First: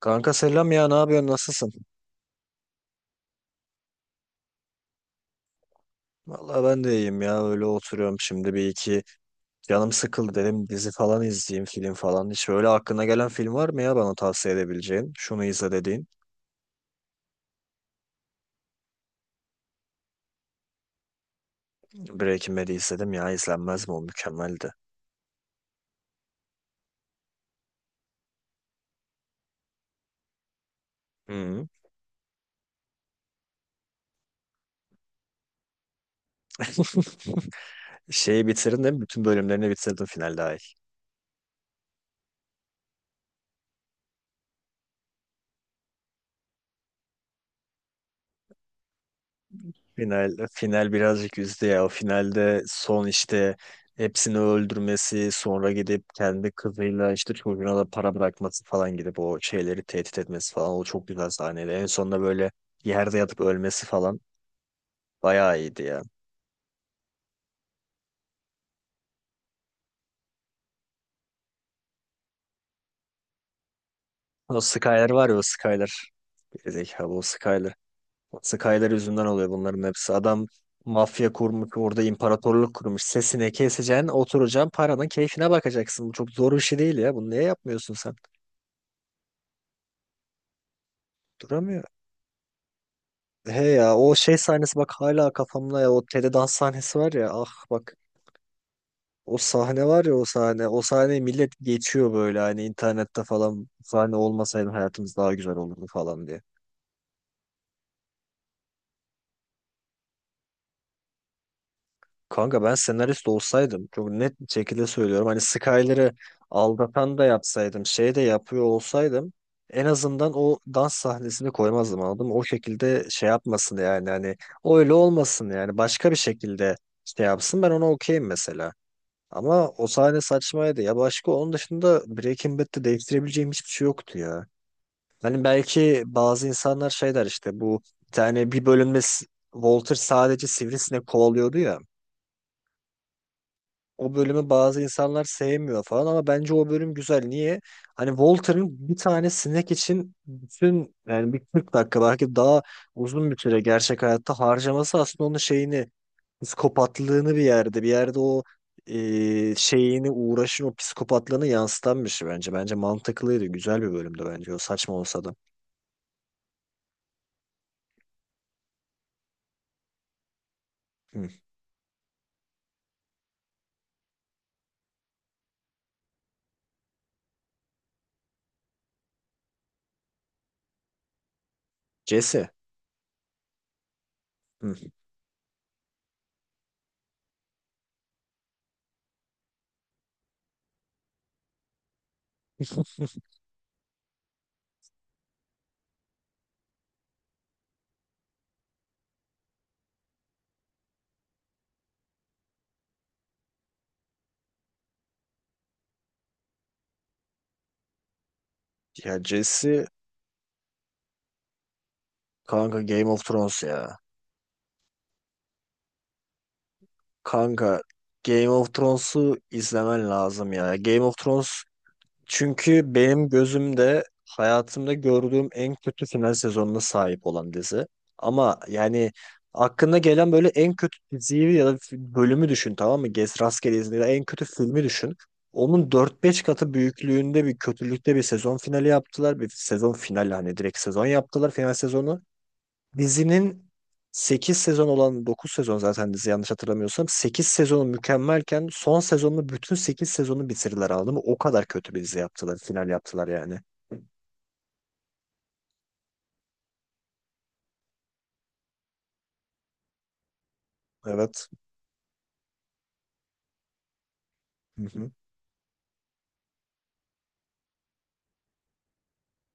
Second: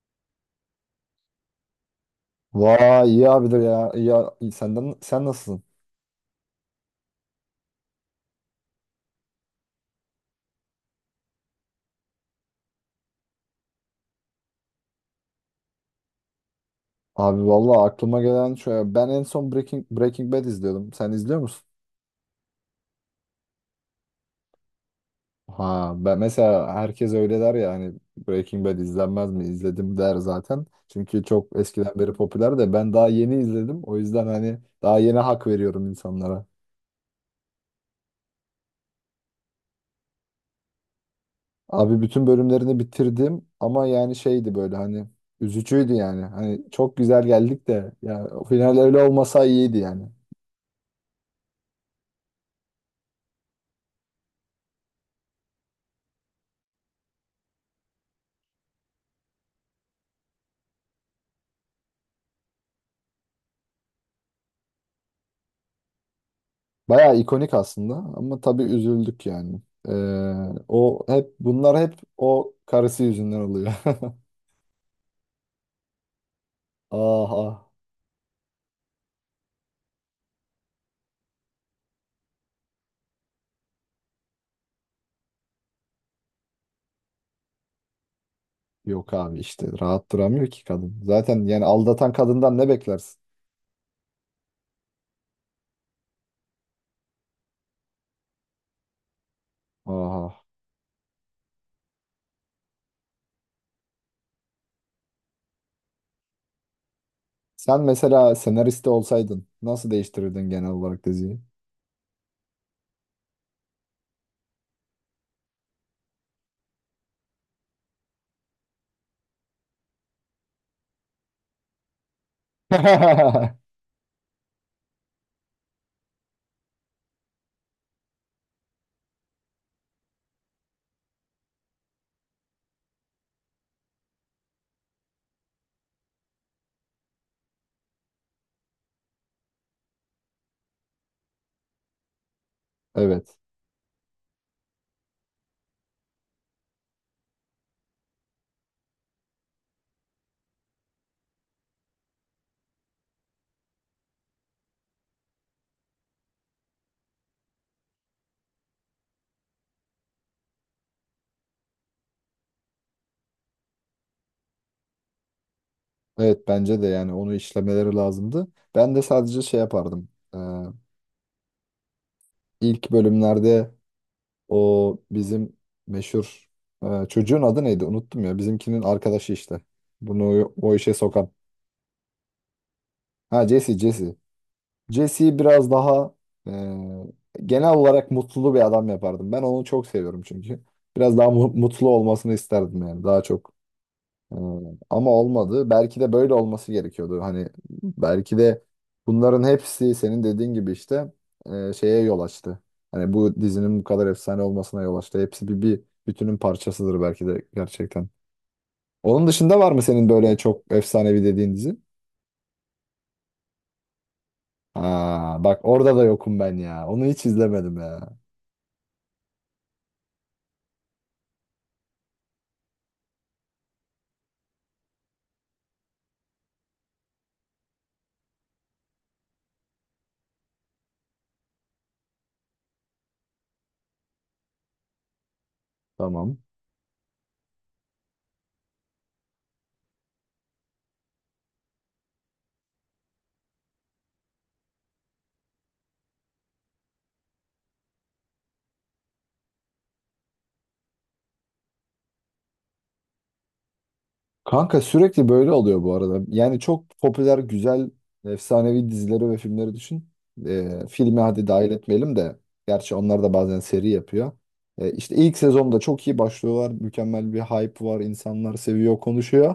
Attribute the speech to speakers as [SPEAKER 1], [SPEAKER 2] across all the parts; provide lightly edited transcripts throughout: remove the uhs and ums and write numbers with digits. [SPEAKER 1] Kanka selam ya, ne yapıyorsun, nasılsın?
[SPEAKER 2] Vay iyi abidir ya. İyi, iyi. Senden sen nasılsın?
[SPEAKER 1] Vallahi ben de iyiyim ya, öyle oturuyorum şimdi. Bir iki canım sıkıldı, dedim dizi falan izleyeyim, film falan. Hiç öyle aklına gelen film var mı ya, bana tavsiye edebileceğin? Şunu izle dediğin.
[SPEAKER 2] Abi vallahi aklıma gelen şöyle ben en son Breaking Bad izliyordum. Sen izliyor musun?
[SPEAKER 1] Breaking Bad'i izledim ya, izlenmez mi, o mükemmeldi.
[SPEAKER 2] Ha ben mesela herkes öyle der ya hani Breaking Bad izlenmez mi? İzledim der zaten. Çünkü çok
[SPEAKER 1] Hı.
[SPEAKER 2] eskiden beri popüler de ben daha yeni izledim. O yüzden hani daha yeni hak veriyorum insanlara.
[SPEAKER 1] Şeyi bitirdin değil mi? Bütün bölümlerini bitirdin finalde.
[SPEAKER 2] Abi bütün bölümlerini bitirdim ama yani şeydi böyle hani üzücüydü yani. Hani çok güzel geldik de yani o final öyle olmasa iyiydi yani.
[SPEAKER 1] Final birazcık üzdü ya. O finalde son işte hepsini öldürmesi, sonra gidip kendi kızıyla işte çocuğuna da para bırakması falan, gidip o şeyleri tehdit etmesi falan, o çok güzel sahneydi. En sonunda böyle yerde yatıp ölmesi falan bayağı iyiydi ya.
[SPEAKER 2] Bayağı ikonik aslında ama tabii üzüldük yani. Ee, O hep bunlar hep o karısı yüzünden oluyor.
[SPEAKER 1] O Skyler var ya, o Skyler. Gerizekalı o
[SPEAKER 2] Ah ah.
[SPEAKER 1] Skyler. O Skyler yüzünden oluyor bunların hepsi. Adam mafya kurmuş orada, imparatorluk kurmuş. Sesini keseceksin, oturacaksın, paranın keyfine bakacaksın. Bu çok zor bir şey değil ya. Bunu niye yapmıyorsun sen?
[SPEAKER 2] Yok abi işte rahat duramıyor ki kadın. Zaten yani
[SPEAKER 1] Duramıyor.
[SPEAKER 2] aldatan kadından ne beklersin?
[SPEAKER 1] He ya, o şey sahnesi bak hala kafamda ya, o Tele dans sahnesi var ya, ah bak, o sahne var ya o
[SPEAKER 2] Aha.
[SPEAKER 1] sahne, o sahneyi millet geçiyor böyle hani internette falan, "Bu sahne olmasaydı hayatımız daha güzel olurdu" falan diye.
[SPEAKER 2] Sen mesela senariste olsaydın nasıl değiştirirdin genel olarak diziyi?
[SPEAKER 1] Kanka ben senarist olsaydım, çok net bir şekilde söylüyorum, hani Skyler'ı aldatan da yapsaydım, şey de yapıyor olsaydım, en azından o dans sahnesini koymazdım, anladın mı? O şekilde şey yapmasın yani, hani öyle olmasın yani, başka bir şekilde şey yapsın, ben ona okeyim mesela. Ama o sahne saçmaydı. Ya başka onun dışında Breaking Bad'de değiştirebileceğim hiçbir şey yoktu ya. Hani belki bazı insanlar şey der işte, bu bir tane bir bölümde Walter sadece sivrisinek kovalıyordu ya,
[SPEAKER 2] Evet.
[SPEAKER 1] o bölümü bazı insanlar sevmiyor falan, ama bence o bölüm güzel. Niye? Hani Walter'ın bir tane sinek için bütün, yani bir 40 dakika belki daha uzun bir süre gerçek hayatta harcaması, aslında onun şeyini, psikopatlığını, bir yerde o şeyini, uğraşın, o psikopatlığını yansıtan bir şey bence. Bence mantıklıydı. Güzel bir bölümdü bence. O saçma olsa da.
[SPEAKER 2] Evet bence de yani onu işlemeleri lazımdı. Ben de sadece şey yapardım. Ee,
[SPEAKER 1] Hı.
[SPEAKER 2] ilk bölümlerde o bizim meşhur çocuğun adı neydi? Unuttum ya. Bizimkinin arkadaşı işte. Bunu o işe sokan.
[SPEAKER 1] Jesse.
[SPEAKER 2] Ha Jesse, Jesse.
[SPEAKER 1] Hı.
[SPEAKER 2] Jesse'yi biraz daha genel olarak mutlu bir adam yapardım. Ben onu çok seviyorum çünkü. Biraz daha mutlu olmasını isterdim yani. Daha çok. Hmm, ama olmadı. Belki de böyle olması gerekiyordu. Hani belki de bunların hepsi senin dediğin gibi işte şeye yol açtı. Hani bu dizinin bu kadar efsane olmasına yol açtı. Hepsi bir bütünün parçasıdır belki de gerçekten.
[SPEAKER 1] Ya
[SPEAKER 2] Onun dışında var mı
[SPEAKER 1] Jesse,
[SPEAKER 2] senin böyle çok efsanevi dediğin dizi?
[SPEAKER 1] kanka Game of Thrones ya.
[SPEAKER 2] Ha, bak orada da yokum ben ya. Onu hiç izlemedim
[SPEAKER 1] Kanka
[SPEAKER 2] ya.
[SPEAKER 1] Game of Thrones'u izlemen lazım ya. Game of Thrones, çünkü benim gözümde hayatımda gördüğüm en kötü final sezonuna sahip olan dizi. Ama yani aklına gelen böyle en kötü diziyi ya da bölümü düşün, tamam mı? Gez rastgele izle ya, en kötü filmi düşün. Onun dört
[SPEAKER 2] Tamam.
[SPEAKER 1] beş katı büyüklüğünde bir kötülükte bir sezon finali yaptılar. Bir sezon finali, hani direkt sezon yaptılar, final sezonu. Dizinin 8 sezon olan, 9 sezon zaten dizi yanlış hatırlamıyorsam, 8 sezonu mükemmelken son sezonunu, bütün 8 sezonu bitirdiler, anladın mı? O kadar kötü bir dizi yaptılar, final yaptılar yani.
[SPEAKER 2] Kanka sürekli böyle oluyor bu arada. Yani çok popüler, güzel, efsanevi dizileri ve filmleri düşün. Filmi hadi
[SPEAKER 1] Evet.
[SPEAKER 2] dahil etmeyelim de. Gerçi onlar da bazen seri yapıyor.
[SPEAKER 1] Hı hı.
[SPEAKER 2] İşte ilk sezonda çok iyi başlıyorlar. Mükemmel bir hype var. İnsanlar seviyor, konuşuyor.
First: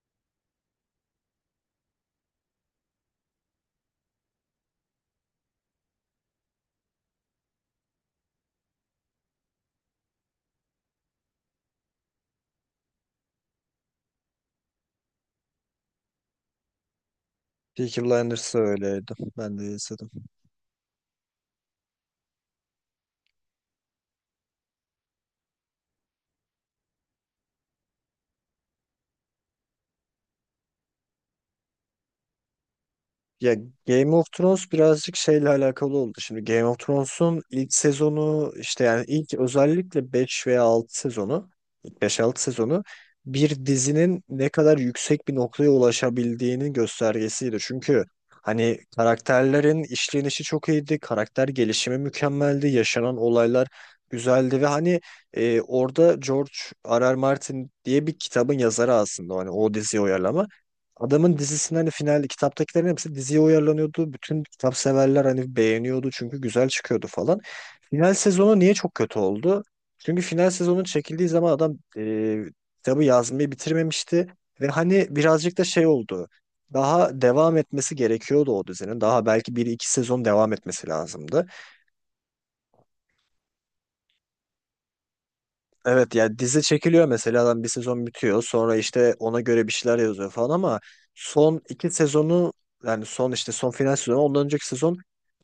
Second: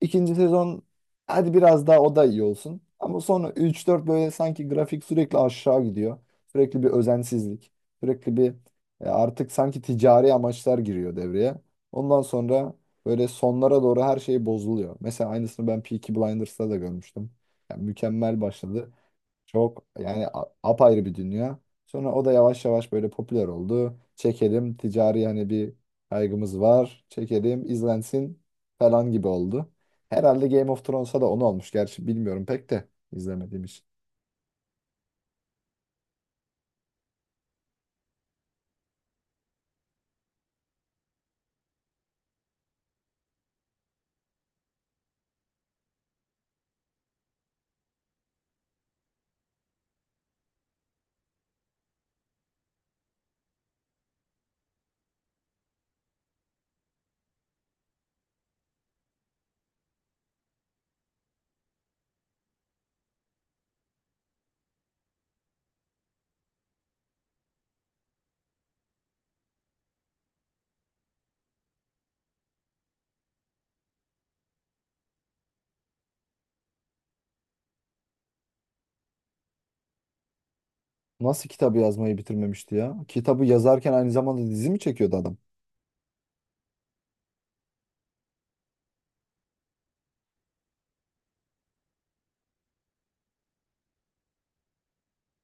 [SPEAKER 2] İkinci sezon hadi biraz daha o da iyi olsun. Ama sonra üç dört böyle sanki grafik sürekli aşağı gidiyor. Sürekli bir özensizlik. Sürekli bir Artık sanki ticari amaçlar giriyor devreye. Ondan sonra böyle sonlara doğru her şey bozuluyor. Mesela aynısını ben Peaky Blinders'ta da görmüştüm. Yani
[SPEAKER 1] Peaky
[SPEAKER 2] mükemmel
[SPEAKER 1] Blinders da
[SPEAKER 2] başladı.
[SPEAKER 1] öyleydi. Ben de
[SPEAKER 2] Çok
[SPEAKER 1] izledim.
[SPEAKER 2] yani apayrı bir dünya. Sonra o da yavaş yavaş böyle popüler oldu. Çekelim ticari hani bir kaygımız var. Çekelim izlensin falan gibi oldu. Herhalde Game of Thrones'a da onu olmuş. Gerçi bilmiyorum pek de
[SPEAKER 1] Ya
[SPEAKER 2] izlemediğim için.
[SPEAKER 1] Game of Thrones birazcık şeyle alakalı oldu. Şimdi Game of Thrones'un ilk sezonu işte, yani ilk, özellikle beş veya 6 sezonu, ilk 5 6 sezonu, bir dizinin ne kadar yüksek bir noktaya ulaşabildiğinin göstergesiydi. Çünkü hani karakterlerin işlenişi çok iyiydi, karakter gelişimi mükemmeldi, yaşanan olaylar güzeldi ve hani orada George R. R. Martin diye bir kitabın yazarı aslında, hani o diziyi uyarlama. Adamın dizisinin hani final, kitaptakilerin hepsi diziye uyarlanıyordu. Bütün kitap severler hani beğeniyordu çünkü güzel çıkıyordu falan. Final sezonu niye çok kötü oldu? Çünkü final sezonun çekildiği zaman adam kitabı yazmayı bitirmemişti. Ve hani birazcık da şey oldu. Daha devam etmesi gerekiyordu o dizinin. Daha belki bir iki sezon devam etmesi lazımdı.
[SPEAKER 2] Nasıl kitabı yazmayı bitirmemişti ya? Kitabı yazarken aynı zamanda dizi mi çekiyordu adam?
[SPEAKER 1] Evet ya, dizi çekiliyor mesela, adam bir sezon bitiyor, sonra işte ona göre bir şeyler yazıyor falan, ama son iki sezonu, yani son işte son final sezonu, ondan önceki sezon,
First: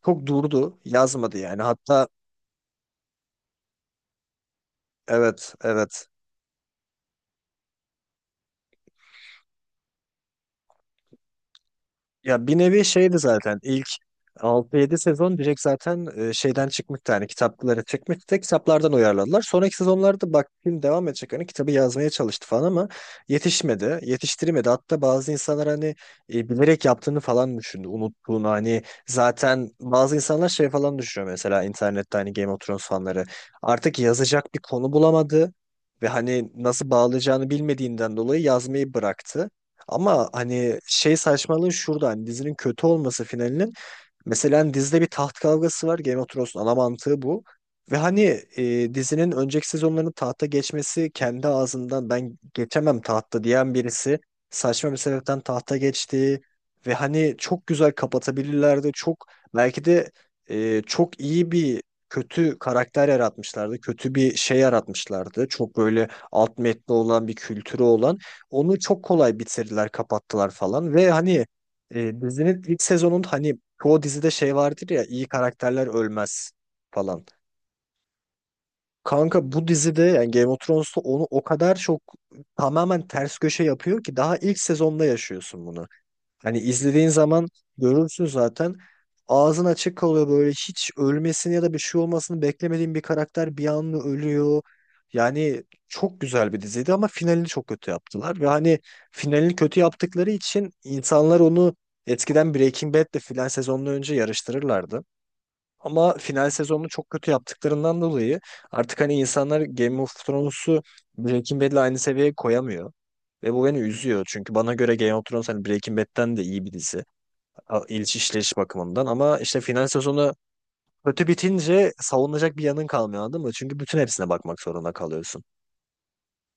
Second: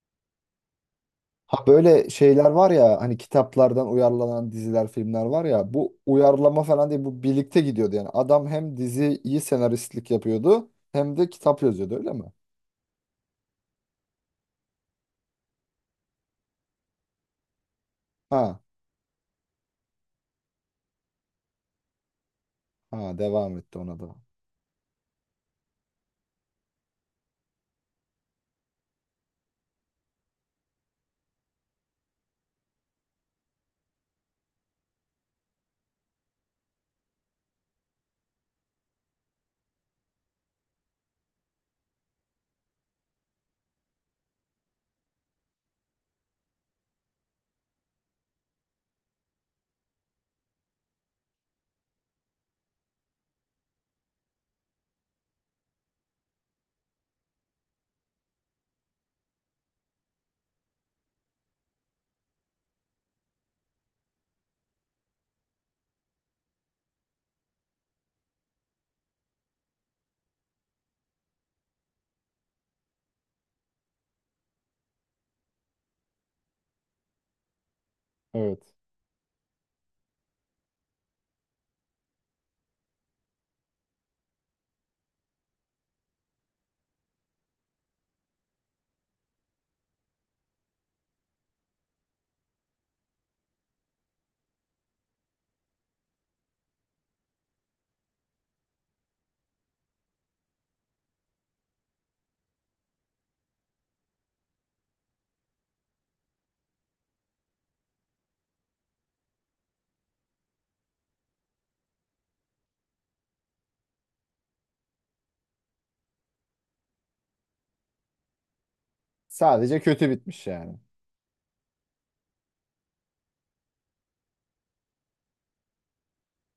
[SPEAKER 1] çok durdu, yazmadı yani,
[SPEAKER 2] Ha
[SPEAKER 1] hatta
[SPEAKER 2] böyle şeyler var ya hani kitaplardan uyarlanan diziler, filmler var
[SPEAKER 1] evet
[SPEAKER 2] ya bu
[SPEAKER 1] evet.
[SPEAKER 2] uyarlama falan değil bu birlikte gidiyordu yani. Adam hem diziyi senaristlik yapıyordu hem de kitap yazıyordu öyle mi?
[SPEAKER 1] Ya bir nevi şeydi zaten, ilk altı yedi sezon direkt zaten şeyden çıkmıştı, hani kitaplara çıkmıştı da,
[SPEAKER 2] Ha,
[SPEAKER 1] kitaplardan uyarladılar. Sonraki sezonlarda bak, film devam edecek, hani kitabı yazmaya çalıştı falan ama
[SPEAKER 2] ha devam etti ona
[SPEAKER 1] yetişmedi,
[SPEAKER 2] da.
[SPEAKER 1] yetiştiremedi. Hatta bazı insanlar hani bilerek yaptığını falan düşündü, unuttuğunu hani, zaten bazı insanlar şey falan düşünüyor mesela internette, hani Game of Thrones fanları, artık yazacak bir konu bulamadı. Ve hani nasıl bağlayacağını bilmediğinden dolayı yazmayı bıraktı. Ama hani şey saçmalığı şurada, hani dizinin kötü olması finalinin, mesela hani dizide bir taht kavgası var. Game of Thrones'un ana mantığı bu. Ve hani dizinin önceki sezonlarının, tahta geçmesi kendi ağzından ben geçemem tahta diyen birisi, saçma bir sebepten tahta geçti. Ve hani çok güzel kapatabilirlerdi. Çok belki de çok iyi bir kötü karakter yaratmışlardı. Kötü bir şey yaratmışlardı. Çok böyle alt metni olan, bir kültürü olan. Onu çok kolay bitirdiler, kapattılar falan. Ve hani dizinin ilk sezonun hani, çoğu dizide şey vardır ya, iyi karakterler ölmez falan.
[SPEAKER 2] Evet.
[SPEAKER 1] Kanka bu dizide, yani Game of Thrones'ta onu o kadar çok tamamen ters köşe yapıyor ki, daha ilk sezonda yaşıyorsun bunu. Hani izlediğin zaman görürsün zaten, ağzın açık kalıyor böyle, hiç ölmesini ya da bir şey olmasını beklemediğin bir karakter bir anda ölüyor. Yani çok güzel bir diziydi ama finalini çok kötü yaptılar ve hani finalini kötü yaptıkları için insanlar onu eskiden Breaking Bad'le filan sezondan önce yarıştırırlardı. Ama final sezonunu çok kötü yaptıklarından dolayı artık hani insanlar Game of Thrones'u Breaking Bad'le aynı seviyeye koyamıyor. Ve bu beni üzüyor. Çünkü bana göre Game of Thrones hani Breaking Bad'den de iyi bir dizi. İliş işleyiş bakımından. Ama işte
[SPEAKER 2] Sadece
[SPEAKER 1] final
[SPEAKER 2] kötü
[SPEAKER 1] sezonu
[SPEAKER 2] bitmiş yani.
[SPEAKER 1] kötü bitince savunacak bir yanın kalmıyor, anladın mı? Çünkü bütün hepsine bakmak zorunda kalıyorsun.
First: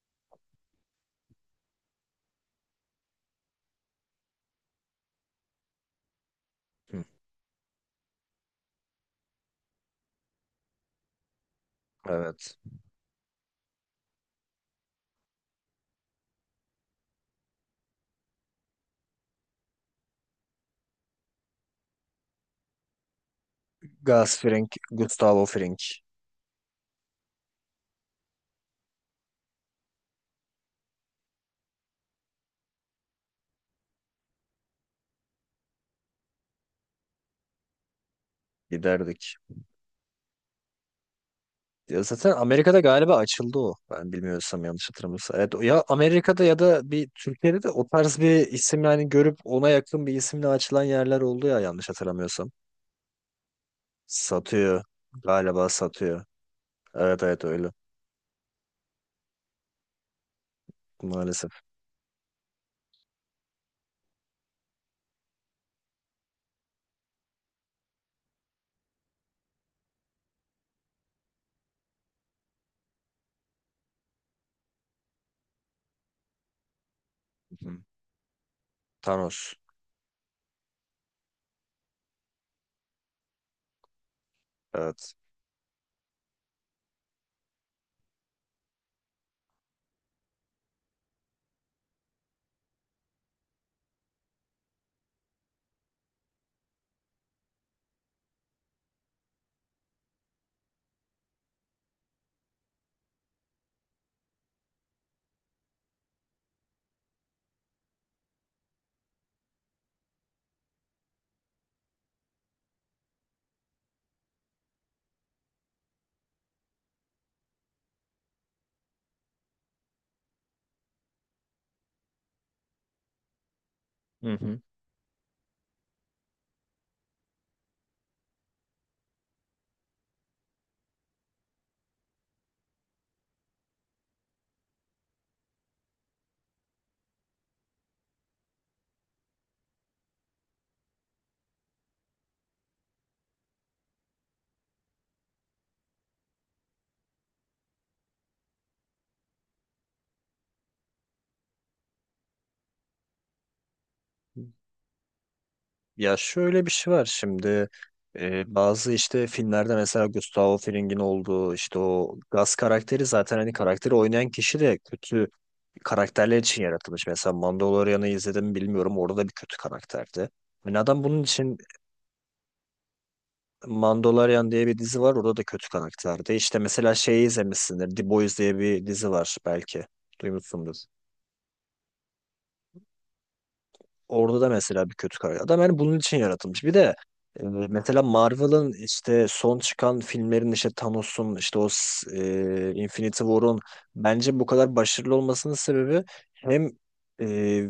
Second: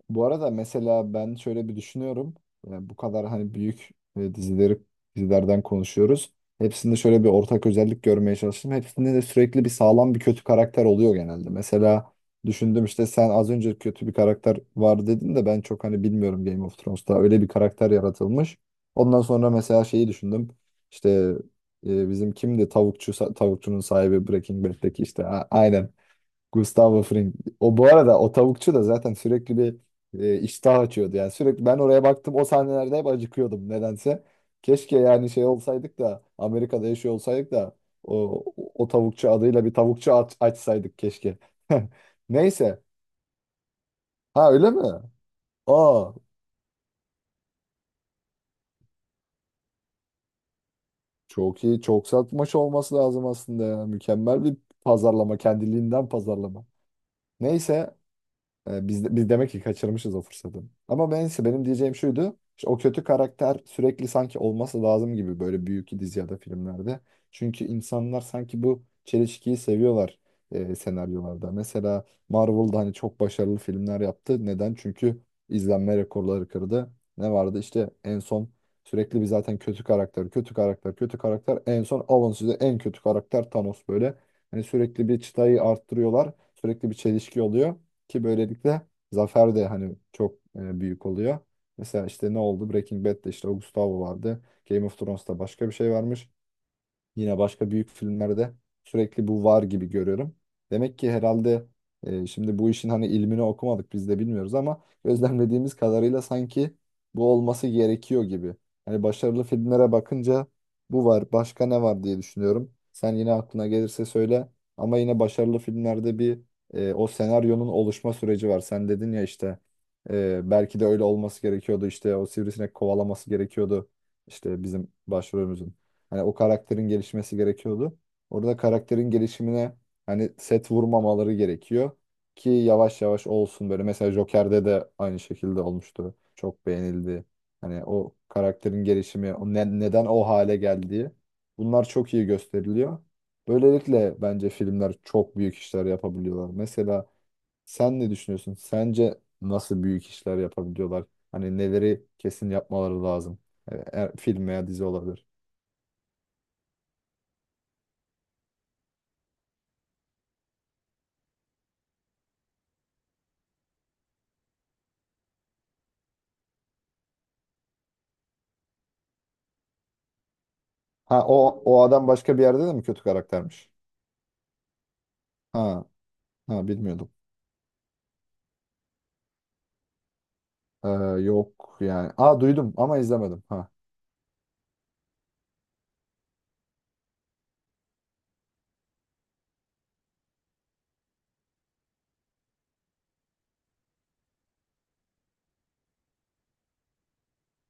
[SPEAKER 2] Bu arada mesela ben şöyle bir düşünüyorum. Yani bu kadar hani büyük e, dizileri dizilerden konuşuyoruz. Hepsinde
[SPEAKER 1] Hı.
[SPEAKER 2] şöyle bir ortak özellik görmeye çalıştım. Hepsinde de sürekli bir sağlam bir kötü karakter oluyor genelde. Mesela
[SPEAKER 1] Evet.
[SPEAKER 2] düşündüm işte sen az önce kötü bir karakter var dedin de ben çok hani bilmiyorum Game of Thrones'ta öyle bir karakter yaratılmış. Ondan sonra mesela şeyi düşündüm. İşte bizim kimdi tavukçunun sahibi
[SPEAKER 1] Gus
[SPEAKER 2] Breaking
[SPEAKER 1] Fring,
[SPEAKER 2] Bad'deki işte
[SPEAKER 1] Gustavo Fring,
[SPEAKER 2] aynen. Gustavo Fring. O bu arada o tavukçu da zaten sürekli bir iştah açıyordu. Yani sürekli ben oraya baktım o sahnelerde hep acıkıyordum nedense. Keşke yani şey olsaydık da Amerika'da yaşıyor olsaydık da o, o tavukçu
[SPEAKER 1] giderdik.
[SPEAKER 2] adıyla bir tavukçu açsaydık keşke.
[SPEAKER 1] Ya zaten Amerika'da
[SPEAKER 2] Neyse.
[SPEAKER 1] galiba açıldı o. Ben
[SPEAKER 2] Ha
[SPEAKER 1] bilmiyorsam,
[SPEAKER 2] öyle mi?
[SPEAKER 1] yanlış hatırlamıyorsam. Evet, ya
[SPEAKER 2] Aa
[SPEAKER 1] Amerika'da ya da bir Türkiye'de de o tarz bir isim, yani görüp ona yakın bir isimle açılan yerler oldu ya,
[SPEAKER 2] çok iyi
[SPEAKER 1] yanlış
[SPEAKER 2] çok
[SPEAKER 1] hatırlamıyorsam.
[SPEAKER 2] satmış olması lazım aslında ya. Mükemmel bir
[SPEAKER 1] Satıyor.
[SPEAKER 2] pazarlama,
[SPEAKER 1] Galiba
[SPEAKER 2] kendiliğinden
[SPEAKER 1] satıyor.
[SPEAKER 2] pazarlama.
[SPEAKER 1] Evet evet, öyle.
[SPEAKER 2] Neyse. E, biz demek ki kaçırmışız o fırsatı. Ama neyse
[SPEAKER 1] Maalesef.
[SPEAKER 2] benim diyeceğim şuydu. İşte o kötü karakter sürekli sanki olması lazım gibi böyle büyük dizi ya da filmlerde. Çünkü insanlar sanki bu çelişkiyi seviyorlar senaryolarda. Mesela Marvel'da hani çok başarılı filmler yaptı. Neden? Çünkü izlenme rekorları kırdı. Ne vardı?
[SPEAKER 1] Hı.
[SPEAKER 2] İşte en son sürekli bir
[SPEAKER 1] Thanos.
[SPEAKER 2] zaten kötü karakter. En son alın size en kötü karakter Thanos böyle. Hani sürekli
[SPEAKER 1] Evet.
[SPEAKER 2] bir çıtayı arttırıyorlar. Sürekli bir çelişki oluyor. Ki böylelikle zafer de hani çok büyük oluyor. Mesela işte ne oldu? Breaking Bad'de işte o Gustavo vardı. Game of Thrones'ta başka bir şey varmış. Yine başka büyük filmlerde sürekli bu var gibi görüyorum. Demek ki herhalde şimdi bu işin hani ilmini okumadık biz de bilmiyoruz ama gözlemlediğimiz kadarıyla sanki bu olması gerekiyor gibi. Hani başarılı filmlere bakınca bu var, başka ne var diye düşünüyorum. Sen yine aklına gelirse söyle ama yine başarılı filmlerde bir o senaryonun oluşma süreci var. Sen dedin ya işte belki de öyle olması gerekiyordu, işte o sivrisinek kovalaması gerekiyordu
[SPEAKER 1] Hı hı.
[SPEAKER 2] işte bizim başrolümüzün. Hani o karakterin gelişmesi gerekiyordu. Orada karakterin gelişimine hani set vurmamaları gerekiyor ki yavaş yavaş olsun böyle. Mesela Joker'de de aynı şekilde olmuştu. Çok beğenildi. Hani o karakterin gelişimi, o neden o hale geldiği, bunlar çok iyi gösteriliyor. Böylelikle bence filmler çok büyük işler yapabiliyorlar. Mesela sen ne düşünüyorsun? Sence nasıl büyük işler yapabiliyorlar? Hani neleri kesin yapmaları lazım? Film veya dizi olabilir.
[SPEAKER 1] Ya şöyle bir şey var şimdi, bazı işte filmlerde mesela Gustavo Fring'in olduğu işte o gaz karakteri, zaten hani karakteri oynayan kişi de kötü karakterler için yaratılmış. Mesela Mandalorian'ı izledim mi bilmiyorum, orada da bir kötü karakterdi. Yani adam
[SPEAKER 2] Ha
[SPEAKER 1] bunun için,
[SPEAKER 2] o o adam başka bir yerde de mi kötü karaktermiş?
[SPEAKER 1] Mandalorian diye bir dizi var, orada da kötü
[SPEAKER 2] Ha
[SPEAKER 1] karakterdi. İşte
[SPEAKER 2] ha
[SPEAKER 1] mesela
[SPEAKER 2] bilmiyordum.
[SPEAKER 1] şeyi izlemişsindir, The Boys diye bir dizi var, belki duymuşsundur.
[SPEAKER 2] Ee, Yok yani. Aa duydum ama izlemedim. Ha.
[SPEAKER 1] Orada da mesela bir kötü karakter. Adam yani bunun için yaratılmış. Bir de mesela Marvel'ın işte son çıkan filmlerin, işte Thanos'un, işte o Infinity War'un bence bu kadar başarılı olmasının sebebi, hem e,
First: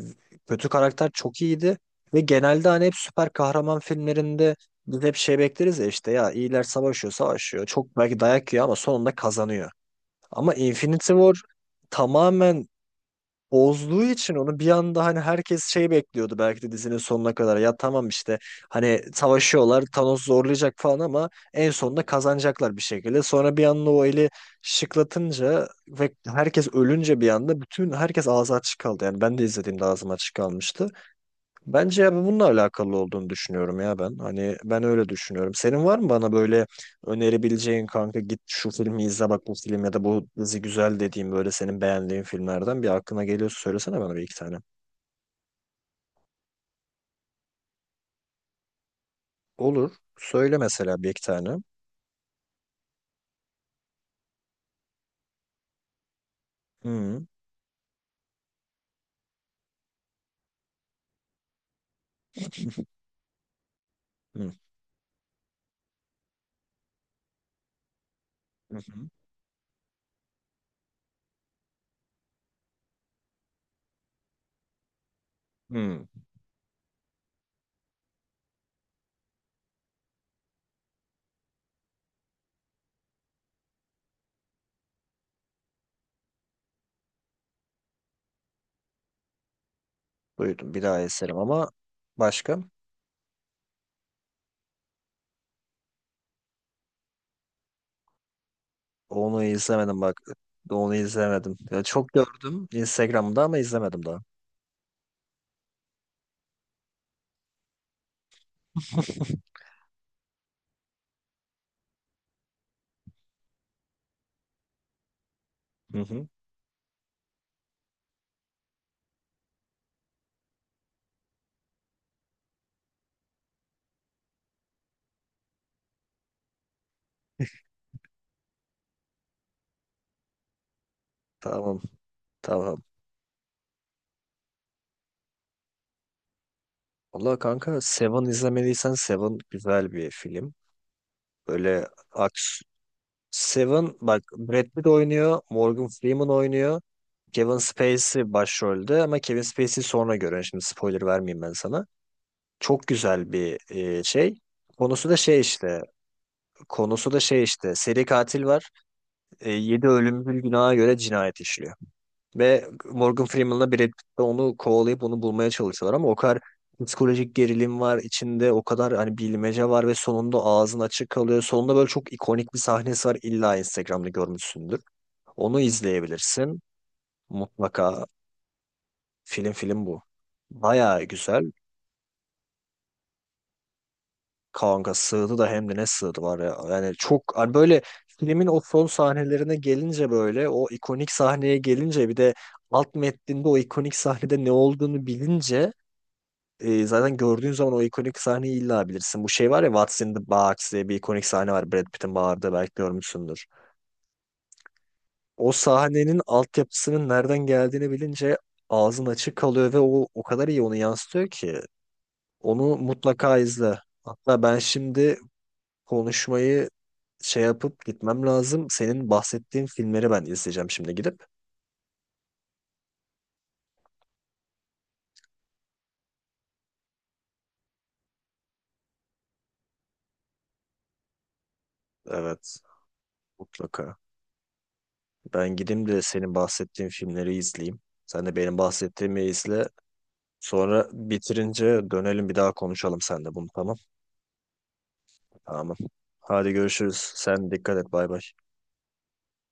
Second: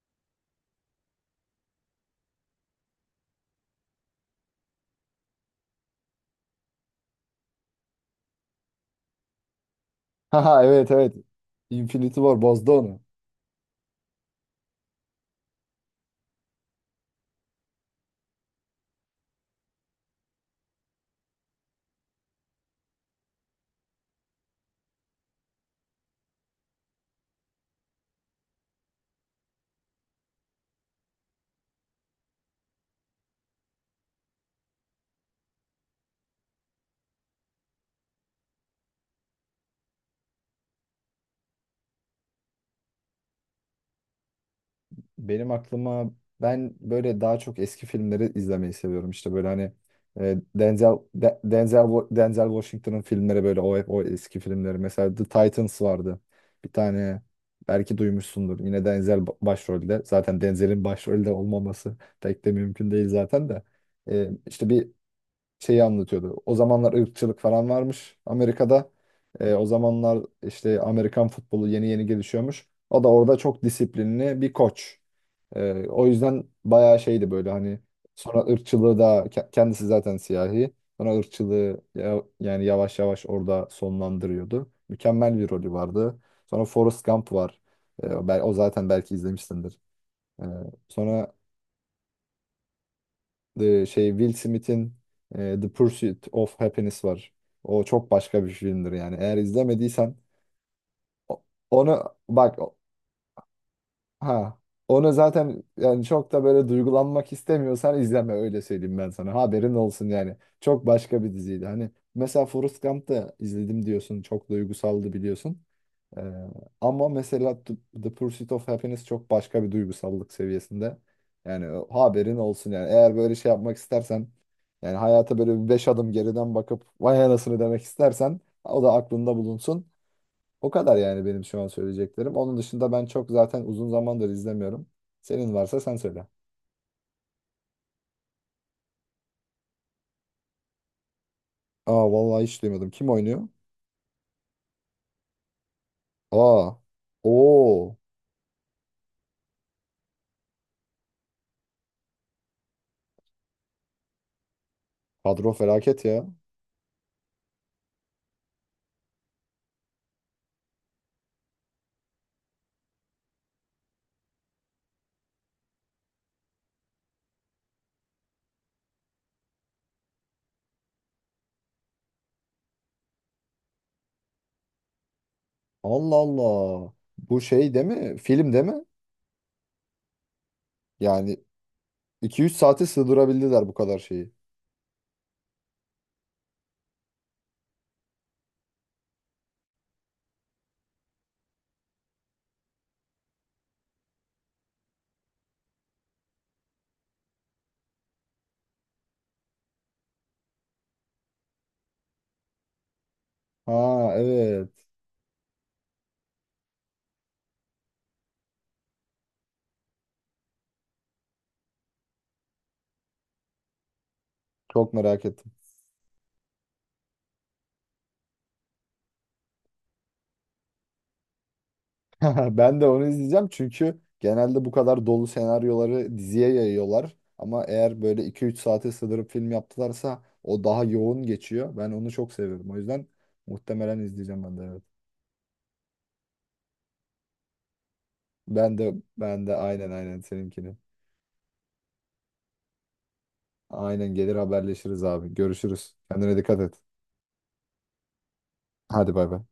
[SPEAKER 1] kötü karakter çok iyiydi, ve genelde hani hep süper kahraman filmlerinde biz hep şey bekleriz ya, işte ya iyiler savaşıyor savaşıyor, çok belki dayak yiyor ama sonunda kazanıyor. Ama
[SPEAKER 2] Ha evet
[SPEAKER 1] Infinity
[SPEAKER 2] evet.
[SPEAKER 1] War
[SPEAKER 2] Infinity War
[SPEAKER 1] tamamen
[SPEAKER 2] bozdu onu.
[SPEAKER 1] bozduğu için onu, bir anda hani herkes şey bekliyordu belki de dizinin sonuna kadar. Ya tamam işte hani savaşıyorlar, Thanos zorlayacak falan, ama en sonunda kazanacaklar bir şekilde. Sonra bir anda o eli şıklatınca ve herkes ölünce, bir anda bütün herkes ağzı açık kaldı. Yani ben de izlediğimde ağzım açık kalmıştı. Bence abi bununla alakalı olduğunu düşünüyorum ya ben. Hani ben öyle düşünüyorum. Senin var mı bana böyle önerebileceğin, kanka git şu filmi izle, bak bu film ya da bu dizi güzel dediğim böyle senin beğendiğin filmlerden bir aklına geliyorsa söylesene bana, bir iki tane.
[SPEAKER 2] Benim aklıma ben böyle daha çok eski filmleri izlemeyi seviyorum. İşte böyle hani
[SPEAKER 1] Olur.
[SPEAKER 2] e,
[SPEAKER 1] Söyle
[SPEAKER 2] Denzel
[SPEAKER 1] mesela bir iki
[SPEAKER 2] De-
[SPEAKER 1] tane.
[SPEAKER 2] Denzel Wa- Denzel Washington'ın filmleri böyle o hep o eski filmleri. Mesela The Titans vardı. Bir
[SPEAKER 1] Hı
[SPEAKER 2] tane
[SPEAKER 1] hı,
[SPEAKER 2] belki duymuşsundur. Yine Denzel başrolde. Zaten Denzel'in başrolde olmaması pek de mümkün değil zaten de.
[SPEAKER 1] hı
[SPEAKER 2] İşte bir şeyi anlatıyordu. O zamanlar ırkçılık falan varmış
[SPEAKER 1] hı.
[SPEAKER 2] Amerika'da. O zamanlar işte Amerikan futbolu yeni yeni gelişiyormuş. O da orada çok disiplinli bir koç.
[SPEAKER 1] Hı.
[SPEAKER 2] O yüzden bayağı şeydi böyle hani sonra ırkçılığı da kendisi zaten siyahi. Sonra ırkçılığı yani yavaş yavaş orada sonlandırıyordu. Mükemmel bir rolü vardı. Sonra Forrest Gump var. O o zaten belki izlemişsindir. E,
[SPEAKER 1] Duydum, bir daha
[SPEAKER 2] Sonra
[SPEAKER 1] izlerim ama başka?
[SPEAKER 2] The şey Will Smith'in The Pursuit of Happiness var. O çok başka bir filmdir yani. Eğer
[SPEAKER 1] Onu izlemedim
[SPEAKER 2] izlemediysen
[SPEAKER 1] bak. Onu
[SPEAKER 2] o-
[SPEAKER 1] izlemedim. Ya çok
[SPEAKER 2] onu bak
[SPEAKER 1] gördüm
[SPEAKER 2] o-
[SPEAKER 1] Instagram'da ama izlemedim daha.
[SPEAKER 2] ha onu zaten yani çok da böyle duygulanmak istemiyorsan izleme, öyle söyleyeyim ben sana. Haberin olsun yani. Çok başka bir diziydi. Hani mesela Forrest Gump'ta izledim diyorsun. Çok duygusaldı biliyorsun.
[SPEAKER 1] Hı
[SPEAKER 2] Ee,
[SPEAKER 1] hı.
[SPEAKER 2] Ama mesela The Pursuit of Happiness çok başka bir duygusallık seviyesinde. Yani o haberin olsun yani. Eğer böyle şey yapmak istersen yani hayata böyle bir beş adım geriden bakıp vay anasını demek istersen o da aklında bulunsun. O kadar yani benim şu an
[SPEAKER 1] Tamam.
[SPEAKER 2] söyleyeceklerim. Onun
[SPEAKER 1] Tamam.
[SPEAKER 2] dışında ben çok zaten uzun zamandır izlemiyorum. Senin varsa sen söyle.
[SPEAKER 1] Valla kanka, Seven izlemediysen Seven güzel bir film. Böyle
[SPEAKER 2] Aa vallahi
[SPEAKER 1] aks.
[SPEAKER 2] hiç duymadım. Kim oynuyor?
[SPEAKER 1] Seven bak, Brad Pitt oynuyor, Morgan Freeman
[SPEAKER 2] Aa.
[SPEAKER 1] oynuyor. Kevin
[SPEAKER 2] Oo.
[SPEAKER 1] Spacey başrolde, ama Kevin Spacey'i sonra görün. Şimdi spoiler vermeyeyim ben sana. Çok güzel bir şey. Konusu da şey
[SPEAKER 2] Kadro
[SPEAKER 1] işte.
[SPEAKER 2] felaket ya.
[SPEAKER 1] Konusu da şey işte. Seri katil var. 7 ölümcül günaha göre cinayet işliyor. Ve Morgan Freeman'la Brad Pitt de onu kovalayıp onu bulmaya çalışıyorlar, ama o kadar psikolojik gerilim var içinde, o kadar hani bilmece var, ve sonunda ağzın açık kalıyor. Sonunda böyle çok ikonik bir sahnesi var, illa Instagram'da görmüşsündür. Onu
[SPEAKER 2] Allah
[SPEAKER 1] izleyebilirsin
[SPEAKER 2] Allah. Bu şey değil
[SPEAKER 1] mutlaka,
[SPEAKER 2] mi? Film değil mi?
[SPEAKER 1] film, film bu. Bayağı
[SPEAKER 2] Yani
[SPEAKER 1] güzel.
[SPEAKER 2] 2-3 saate sığdırabildiler bu kadar şeyi.
[SPEAKER 1] Kanka, sığdı da hem de ne sığdı var ya. Yani çok hani böyle, filmin o son sahnelerine gelince, böyle o ikonik sahneye gelince, bir de alt metninde o ikonik sahnede ne olduğunu bilince, zaten gördüğün zaman o ikonik sahneyi illa bilirsin. Bu şey var ya, What's in the Box diye bir ikonik sahne var, Brad Pitt'in bağırdığı, belki görmüşsündür.
[SPEAKER 2] Ha evet.
[SPEAKER 1] O sahnenin altyapısının nereden geldiğini bilince ağzın açık kalıyor, ve o, o kadar iyi onu yansıtıyor ki. Onu mutlaka izle. Hatta ben
[SPEAKER 2] Çok
[SPEAKER 1] şimdi
[SPEAKER 2] merak ettim.
[SPEAKER 1] konuşmayı şey yapıp gitmem lazım. Senin bahsettiğin filmleri ben izleyeceğim şimdi gidip.
[SPEAKER 2] Ben de onu izleyeceğim çünkü genelde bu kadar dolu senaryoları diziye yayıyorlar. Ama eğer böyle 2-3 saate sığdırıp film yaptılarsa o daha yoğun geçiyor. Ben onu çok
[SPEAKER 1] Evet,
[SPEAKER 2] seviyorum. O yüzden
[SPEAKER 1] mutlaka.
[SPEAKER 2] muhtemelen izleyeceğim ben de, evet.
[SPEAKER 1] Ben gideyim de senin bahsettiğin filmleri izleyeyim. Sen de benim
[SPEAKER 2] Ben de
[SPEAKER 1] bahsettiğimi
[SPEAKER 2] ben de
[SPEAKER 1] izle.
[SPEAKER 2] aynen seninkini.
[SPEAKER 1] Sonra bitirince dönelim, bir daha konuşalım sen de bunu, tamam.
[SPEAKER 2] Aynen, gelir haberleşiriz abi.
[SPEAKER 1] Tamam.
[SPEAKER 2] Görüşürüz. Kendine
[SPEAKER 1] Hadi
[SPEAKER 2] dikkat et.
[SPEAKER 1] görüşürüz. Sen dikkat et, bay bay.
[SPEAKER 2] Hadi bay bay.